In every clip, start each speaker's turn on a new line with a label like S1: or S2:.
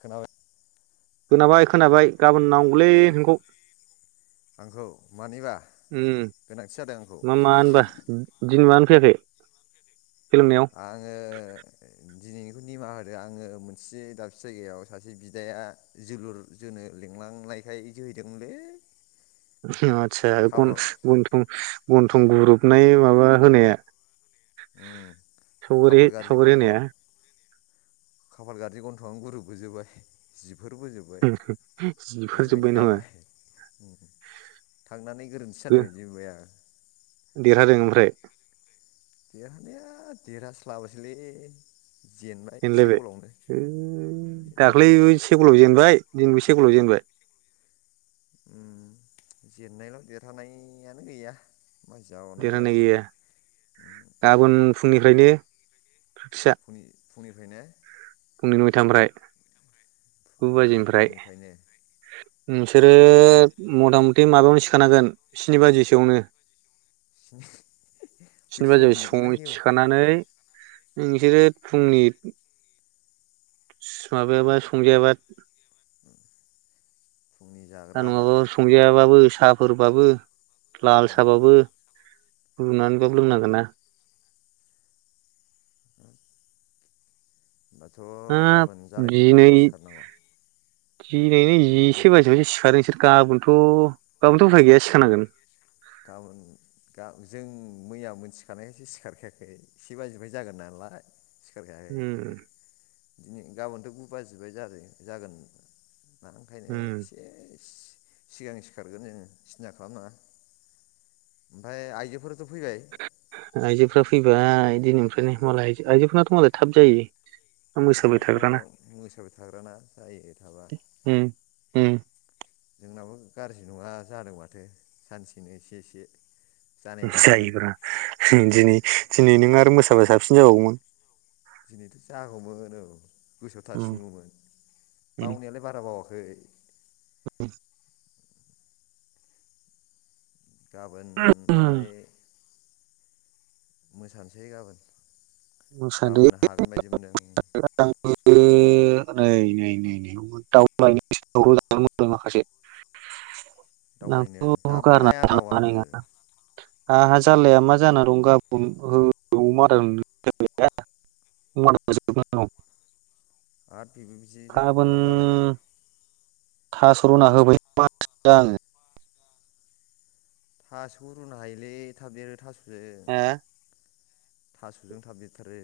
S1: खोनाबाय
S2: खोनाबाय खोनाबाय गाबोन नांगौलै
S1: खोनाबाय
S2: नोंखौ
S1: आंखौ मानिबा गोनांथि जादों आंखौ
S2: मा मा उम होनबा दिनै मा फैयाखै सोलोंनायाव
S1: आङो दिनैनिखौ निमाहा होदो आङो मोनसे दाबसे जायगायाव सासे बिदाया जोलुर जोनो लिंलांनायखाय जोहैदोंमोनलै।
S2: आच्छा
S1: खाफाल
S2: गुन-गुनथं गन्थं गुरुबनाय माबा होनाया
S1: उम खाफाल
S2: सावगारि
S1: गाज्रि गन्थ'आ
S2: सालंहोनाया
S1: खाफाल गारजि गन्थ'आनो गुरोबबोजोबबाय जि बेफोरबो जोब्बाय बेबायदि
S2: जिफोरजोब्बाय नामा
S1: जाबाय थांनानै गोरोन्थि जानाय बायदि मोनबाय आं।
S2: देरहादों ओमफ्राय
S1: देरहानाया देरहास्लाबोसैलै।
S2: जेनलायबाय ओ दाख्लै
S1: जेनबायलै
S2: सेगलाव जेनबाय दिबो से गलावनो जेनबाय
S1: उम जेननायल' देरहानायानो गैया मा जाबोवनांगौ
S2: देरहानाय
S1: जाखो
S2: गैया गाबोन फुंनिफ्रायनो प्रेक्टिसा
S1: फुंनिफ्रायनो
S2: फुंनि नयथानिफ्राय गु
S1: फुंनि
S2: बाजिनिफ्राय
S1: नयथानिफ्रायनो
S2: नोंसोरो
S1: हाब बे
S2: मथा मथि माबानि सि खोनागोन स्नि बाजिसोआवनो।
S1: बे
S2: स्नि
S1: समाव
S2: बाजिआ सं
S1: मेगना गेव
S2: सिखारनानै उम इसोरो फुंनि माबायाबा संजायाबा
S1: फुंनि
S2: दा
S1: जाग्रा
S2: नङाबो
S1: आदार
S2: संजायाबाबो साफोरबाबो लाल
S1: उम
S2: साहाबाबो लुनानैबाबो लोंनांगोन ना
S1: होनोमबाथ'
S2: हाब
S1: गाबोन जालायथारसै सिखारनांगौआ
S2: खि ओरैनो जिसे बाजियावसो सिखारो नोंसोर गाबोनथ' गाबोनथ' उफाय गैया सिखारनांगोन।
S1: गाबोन जों मैया मोनथिखानायखायसो सिखारखायाखै से बाजिनिफ्राय जागोन नालाय। सिखारखायाखै
S2: उम
S1: ओंखायनो। गाबोनथ' गु बाजिबाय जा जागोन ना ओंखायनो
S2: उम
S1: एसे सिगां सिखारगोन जोङो सिन्था खालामनाङा। ओमफाय आइजोफोर
S2: आयजोफ्रा फैबाय। दिनैनिफ्रायनो मालाय आयजोफोरनाथ' मालाय थाब जायो। मोसाबाय
S1: बिसनाथ
S2: थाग्राना
S1: मोसाबाय थाग्राना जायो थाबा।
S2: उम उम।
S1: जोंनाबो गाज्रि नङा जादों माथो सानसेनो एसे एसे। जानाय बायदि मोनदों
S2: जायोब्रा दिनै दिनै नों आरो मोसाबा साबसिन जाबावगौमोन।
S1: दिनैथ' जागौमोन औ गोसोआव
S2: उम
S1: थासिनगौमोन बावनायालाय बारा बावाख खै।
S2: उम।
S1: गाबोन
S2: उम
S1: बालाय मोसानसै गाबोन।
S2: मोसादो
S1: गाबोन हागोन बायदि मोनदों।
S2: [unintelligible] नै नै नै नै दाउ [unintelligible] माखासे
S1: दाउलायनो
S2: आंथ'
S1: दाबो
S2: गारना
S1: लाया
S2: थांनो हानाय
S1: दाउआबो?
S2: नङा आंहा जाललाया मा जाना दं गाबोन ओ अमा आदार [unintelligible] [unintelligible]
S1: आद बेबो बिदि जे
S2: गाबोन
S1: माबा जालायबाय।
S2: थास रुना होबाय [unintelligible]
S1: थास' रुनो हायोलै थाब देरो थास
S2: हो?
S1: थास'जों थाब देदथारो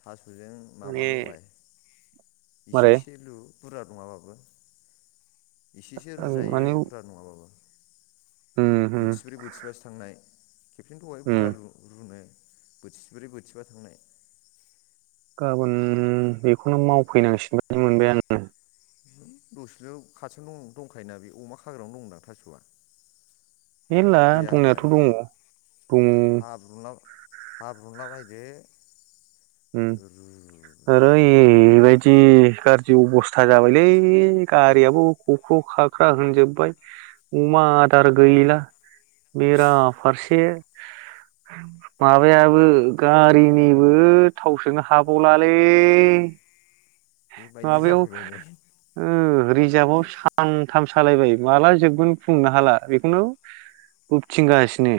S1: थास जों माबा
S2: माने
S1: लगाय इसे
S2: मारै
S1: इसे लु। बुरजा नङाबाबो इसेसो रुजायो
S2: माने
S1: बुरा नङाबाबो।
S2: उम उम
S1: बोथिब्रै बोथिबासो थांनाय। खेबसेनो दहाय
S2: उम
S1: बुरजा लु रुनो बोथिब्रै बोथिबा थांनाय।
S2: गाबोन बेखौनो मावफैनांसिगोन बायदि मोनबाय आङो।
S1: दसेल' खाथियाव दं दंखायोना बे अमा खाग्रायावनो दं दा थास'आ
S2: मेनला
S1: गैया
S2: दंनायाथ
S1: होनलाय
S2: दङ दङ
S1: हाब्रुना लायदो
S2: उम
S1: अरल'
S2: आरैबायदि गार जि अबस्था जाबायलै गारियाबो अके खाख्रा होनजोबबाय अमा आदार गैला बेराफारसे माबायाबो गारिनिबो थाव सोनो हाबावलालै।
S1: बेबायदि
S2: माबायाव
S1: जाफैबाय नै
S2: ओ रिजारभआव सां थाम सालायबाय माला जोबगोन बुंनोनो हाला बेखौनो बोबथिंगासिनो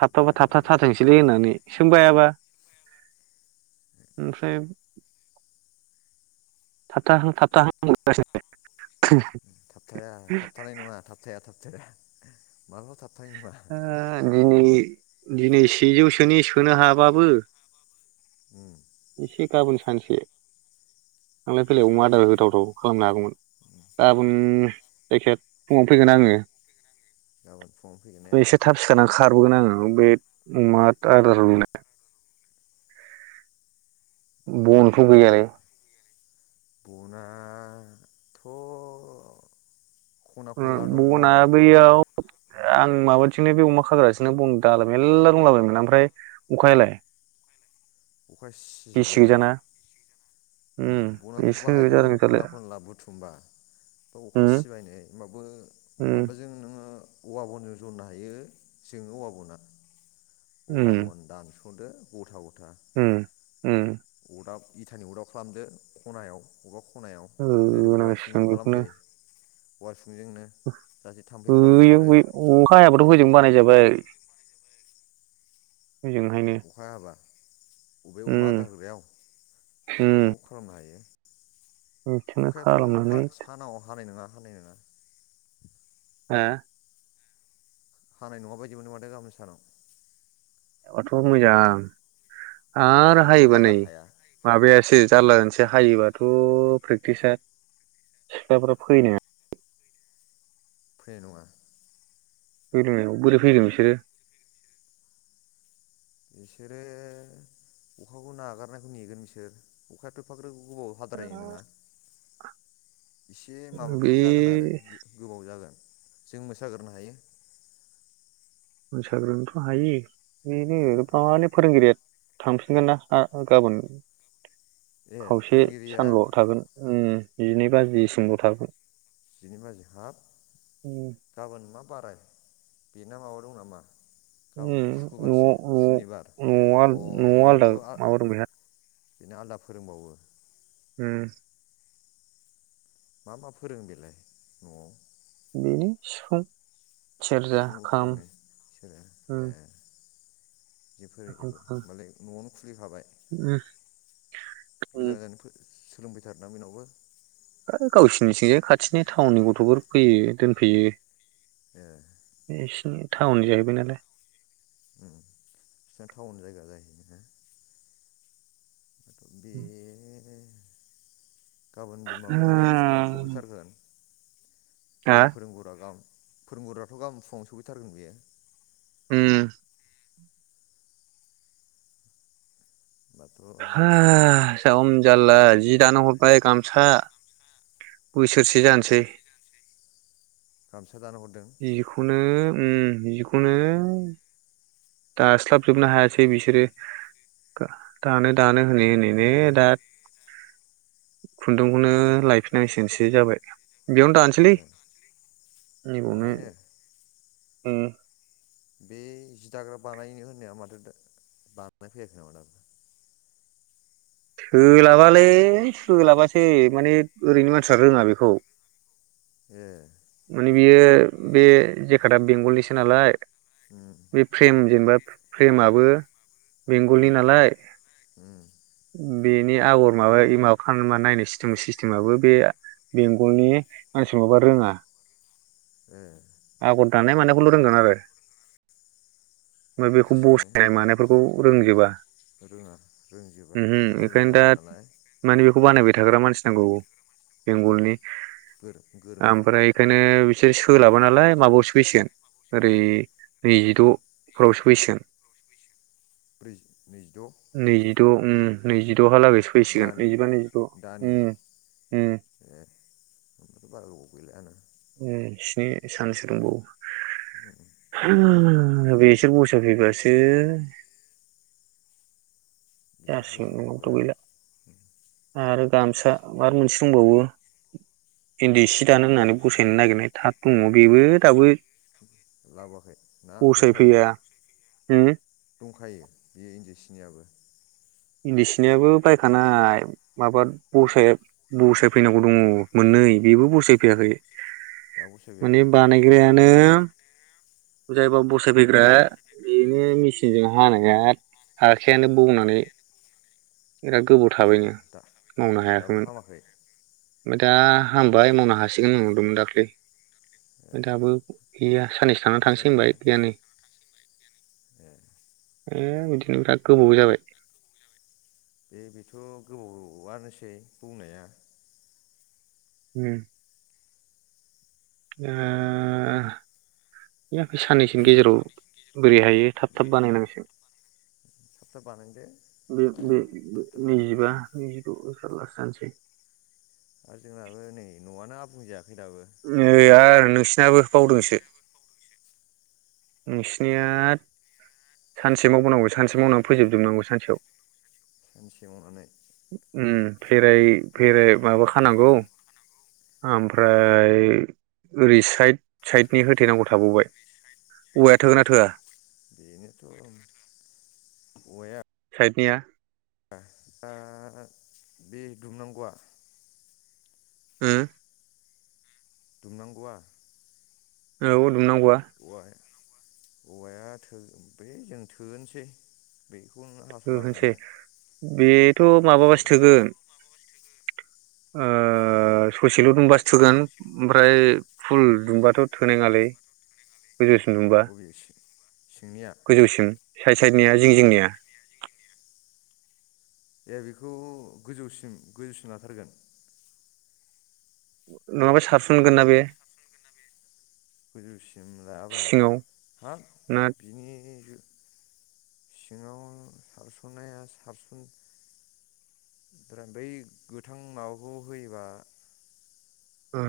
S2: थाबथाबा
S1: जालालै
S2: थाबथाब
S1: जाला
S2: थारथोंसैलै होननानै सोमबायाबा ओमफ्राय थाबथाहां थाबथाहां [unintelligible]
S1: थाबथाया थाबथानाय नङा थाबथाया थाब [inaudible] माला थाब नाय नङा
S2: दिनै दिनै सेजौसोनि सोनो हाबाबो
S1: उम
S2: एसे गाबोन सानसै थांलाय फैलाय अमा आदार
S1: सेजौसेनि
S2: होथावथाव खालामनो हागौमोन गाबोन। जायखिजाया फुङावनो फैगोन आङो।
S1: गाबोन फुङाव फैगोन ने?
S2: ओमफ्राय एसे थाब सिखारनानै खारबोगोन आङो बे अमा आदार रुनाय बन थ गैयालै
S1: नाथ'
S2: ओ बना बैयाव आं माबाथिंनो बे अमा खाग्राथिंनो बन दालाय मेरला दंलाबायमोन ओमफ्राय अखायालाय
S1: अखा
S2: गिसि
S1: सिजोब्बायना
S2: गोजाना
S1: उम बनाथ'
S2: बेसो
S1: बाहायबो दङ
S2: जादों
S1: खना
S2: जारलाया
S1: खनला बुथुमबा बा अखा
S2: उम
S1: सिबायनै होमबाबो
S2: उम
S1: माबाजों नोङो औवा बनजों नो हायो जोङो औवा ब'ना। औवा
S2: उम
S1: बन दान सदो गथा
S2: उम उम
S1: दाब इथानि अदाब खालामदो खनायाव [unintelligible] खनायाव ओरै औवासुंजों
S2: होनांसिगोन
S1: खालाम फै [unintelligible]
S2: बैयाव बै अखा हायाबथ' होजों बानायजाबाय। हजोंहायनो
S1: अखा हायाबा अबे
S2: उम
S1: अमा आदार होग्रायाव
S2: उम
S1: औ खालामनो हायो।
S2: बिखौनो
S1: अखायाथ'
S2: खालामनानै
S1: हा सानाव हानाय नोङा।
S2: हा
S1: हानाय नङा बायदि मोनो माथो गाबोन सानाव।
S2: आथ' मोजां आरो
S1: हाबाथ'
S2: हायोबा नै
S1: हाजाखाया
S2: माबायासो
S1: उम
S2: जारला जासै हायोबाथ' प्रेक्टिसा सिख्लाफोरा फैनो
S1: फैनाय नङा।
S2: [unintelligible] नायाव बोरै फैगोन बिसोरो?
S1: बिसोरो अखाखौ नागारनायखौ नेगोन बिसोर अखायाथ' एफाग्रोब गोबाव हाद्राय नोङा एसे माबाफोर
S2: बे
S1: जागोन आरो गोबाव जागोन। जों मोसा गोरनो हायो।
S2: मोसाग्रोनथ' हायो। बेनो
S1: उम
S2: फानो फोरोंगिरिया थांफिनगोन ना आ गाबोन
S1: ए
S2: खावसे
S1: फोरोंगिरिया
S2: सानदुआव थागोन उम जिनै बाजिसिमल थागोन।
S1: जिनै बाजि हाब
S2: न'
S1: गाबोन मा बाराय बेना माबा दं नामा? गाबोनथ'
S2: न'
S1: सुखुबारसो सुनिबार
S2: न'आव
S1: अ'
S2: न'आव आलदा
S1: न'आवबो आ
S2: माबा दंबायना
S1: ना आलदा फोरोंबावो?
S2: उम
S1: मा मा फोरोंङो बेलाय न'आव?
S2: बेनो सिफुं सेरजा
S1: सिफुंबो
S2: खाम
S1: फोरोङो बिसोरो ए जि फोरोंजोबो मालाय न'आवनो। खुलि खाबाय।
S2: उम उम,
S1: गोजान गोजान फो सोलों फैथारोना बेनावबो।
S2: गावसोरनिथिंजाय खाथिनि टाउननि गथ'फोर फैयो दोनफैयो
S1: ए
S2: ए सिनि थाउननि जाहैबाय नालाय
S1: बिसिना टाउन जायगा जाहैबायना बे गाबोन बिमाबाथ' बिदि फुङाव सफैथारगोन
S2: हा
S1: जोंना फोरोंगुरा गा फोरोंगुरूआथ' गामोन फुङाव सफैथारगोन बेयो
S2: हम
S1: होमबाथ'
S2: [unintelligible] जारला जि दानो हरबाय गामसा बोसोरसे जानोसै
S1: गामसा दानो हरदों?
S2: नो ओं जिखनो दास्लाबजोबनो हायासै बिसोरो दानो दानो होनै होनै ने दा खुन्दुंखौनो
S1: मा जाखो
S2: लायफिनांसिगोनसो बे जाबाय बेयावनो दानोसैलै
S1: ए
S2: नैबयावनो
S1: बाहायनो
S2: हम
S1: बे जि दाग्रा बानायनो होननाया माथो बानाय फैयाखै नामा दबो?
S2: सोलाबालै सोलाबासै माने ओरैनो मानसिफोरा रोङा बेखौ
S1: ए
S2: मानि बियो बे जेकाटआ बेंगलनिसो नालाय
S1: उम
S2: बे फ्रेम जेनेबा फ्रेमाबो
S1: उम
S2: बेंगलनि नालाय
S1: उम
S2: बेनि आगर माबा माबा खालामा नायनाय सिटेम सिस्टेमाबबो बे बेंगलनि मानसिफोर माबा रोङा
S1: ए
S2: आगर दानाय मानायखौल' रोंगोन आरो ओमफ्राय बेखौ
S1: बिदिसोनो
S2: बसायनाय मानायफोरखौ खौ रोंजोबा
S1: रोङा रोंजोबा आलदा जाबाय नालाय
S2: खौ बानायबाय थाग्रा मानसि नांगौ
S1: उम
S2: बेंगलनि
S1: गोरों गोरोंखा
S2: ओमफ्राय बेखायनो बिसोर सोलाबोना लाय माबायावसो फैसिगोन ओरै
S1: माया
S2: नैजिद' फाव सो फैसिगोन।
S1: ब्रै नैजिद'
S2: द' नैजिद' दहालागै सैयैसिगोन
S1: दानि
S2: नैजिबा नैजिद' उम
S1: दानि
S2: उम
S1: ए ओमफ्राय बारा गोबाव गैला आंना
S2: ओइस बे सानसो दंबावो बेसोर बसायफैबासो।
S1: बिसोर
S2: जारसिगोन
S1: बोसोर
S2: न'आवथ'
S1: गैबा
S2: गैला आरो गामसा मार मोनस बुंबावो इन्दि सि दान
S1: जि
S2: होननानै फसायनो नागिरनाय थाब दङ बेबो दाबो
S1: लाबोयाखै ना दंखायो
S2: बसायफैया उम
S1: दंखायो बे इन्दि सिनियाबो।
S2: इन्दि सिनियाबो बायखानाय माबा बसाय बसायफैनांगौ दङ मोननै बेबो बसायफैयाखै।
S1: दाबो
S2: माने
S1: सोगायाखै
S2: बानायग्राया नो जायबा बसायफैग्रा बेनो मेसिनजों हानो हाया आखायानो बौनानै बिराद गोबाव
S1: ए
S2: थाबायनो
S1: दा
S2: मावनो
S1: दाबो
S2: हायाखैमोन
S1: हामाखै
S2: ओमफाय दा हामबाय मावनो हासिगोन होनहरदोंमोन दाख्लै
S1: ए
S2: ओमफाय दाबो गैया साननैसो थांनानै
S1: बिदिसो
S2: थांसै
S1: जादों
S2: होनबाय
S1: ने
S2: गैया नै।
S1: ए
S2: ए बिदिनो बिराद गोबाव जाबाय
S1: ए बेथ' गोबावानोसै बौनाया
S2: उम एह बेै साननैसोनि गेजेराव बोरै हायो थाब
S1: बे
S2: थाब बानायनांसिगोन।
S1: थाब थाब बानायदो
S2: बे बे
S1: थाब थाब जानाय
S2: नैजिबा
S1: बायदि
S2: नैजिद' जारलासो जानोसै।
S1: आरो जोंनाबो नै न'आनो आबुं जायाखै दाबो
S2: [unintelligible] नाबो बावदोंसो नोंसिनिया सानसे मावबावनांगौ सानसे मावनानै फोजोबजोबनांगौ सानसेयाव।
S1: सानसेयाव हानाय
S2: उम फेराय फेराय माबा खानांगौ।
S1: उम
S2: ओमफ्राय फ्राय ओरै साइद साइदनि होथेनांगौ थाबावबाय औवाया थोगोनना थोया?
S1: बेनोथ' औवाया
S2: साइडनिया
S1: दा बे दुमनांगौआ
S2: हो
S1: दुमनांगौआ
S2: औ दुमनांगौआ
S1: औवा औवाया थो बै जों थोहोसै बे
S2: थोहोनसै बेथ माबाबासो थोगोन। ओ ससेल दुमबासो थोगोन ओमफ्राय फुल दुंमबाथ थोनाय नङालै। गोजौसिम दुंबा
S1: अबे सिंनिया
S2: गोजौसिम। साइड साइडनिया जिं जिंनिया।
S1: ए बेखौ गोजौसिम गोजौसिम लाथारगोन।
S2: नङाब्ला सारसनगोना बे।
S1: गोजौसिम लायाबा
S2: सिङाव
S1: हाब
S2: ना
S1: बिनि सिङाव सारस'नाया सारसन फ्राय बै गोथां माबाखौ होयोबा।
S2: ओ।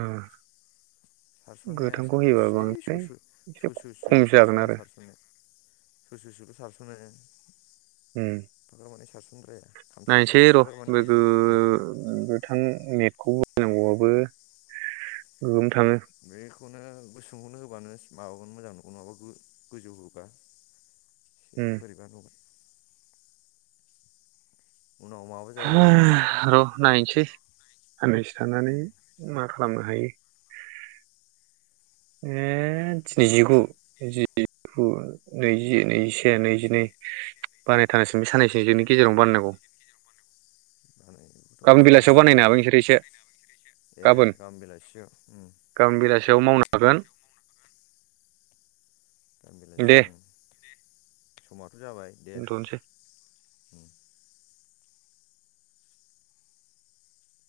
S1: सारस'ननाया
S2: गोथांखौ होयोबा बां
S1: सिय स
S2: एसे खम
S1: सससल'
S2: जागोन
S1: सारस'नो
S2: आरो
S1: सारस'ननाया। ससे ससेल' सारसनो।
S2: उ
S1: माने सारसनद्राया
S2: नायसै
S1: खामसालियाव
S2: र'
S1: एफाग्राब माने
S2: लोगो
S1: अरजाया उम
S2: गोथां नेटखौबो नांगौआबो गोगोम थाङो
S1: बेखौनो सोंहरनो होबानो माबागोन मोजां नंगौ नङाबा गोजौ होबा। एसे
S2: उम
S1: बोरैबा नुगोन उनाव माबा जायो
S2: हो र' नायसै। साननैसो थानानै
S1: उम
S2: मा खालामनो हायो ए।
S1: बै
S2: दिनैजिगु जि गु नैजि नैजिसे नैजिनै बानायथारनांसिगोन बे साननैसोनि जोंनि गेजेरावनो बानायनांगौ।
S1: बानायनोबोथ'
S2: गाबोन बेलासियाव बानायनो
S1: सानसेल'
S2: हाबाय नोंसोरो एसे
S1: ए
S2: गाबोन
S1: गामोन बेलासियाव ओ।
S2: थेवबो मावनो हागोन।
S1: गाबोन
S2: दे
S1: बेलासियाव दे। समा जाबाय दे।
S2: दोनथ'नोसै
S1: उ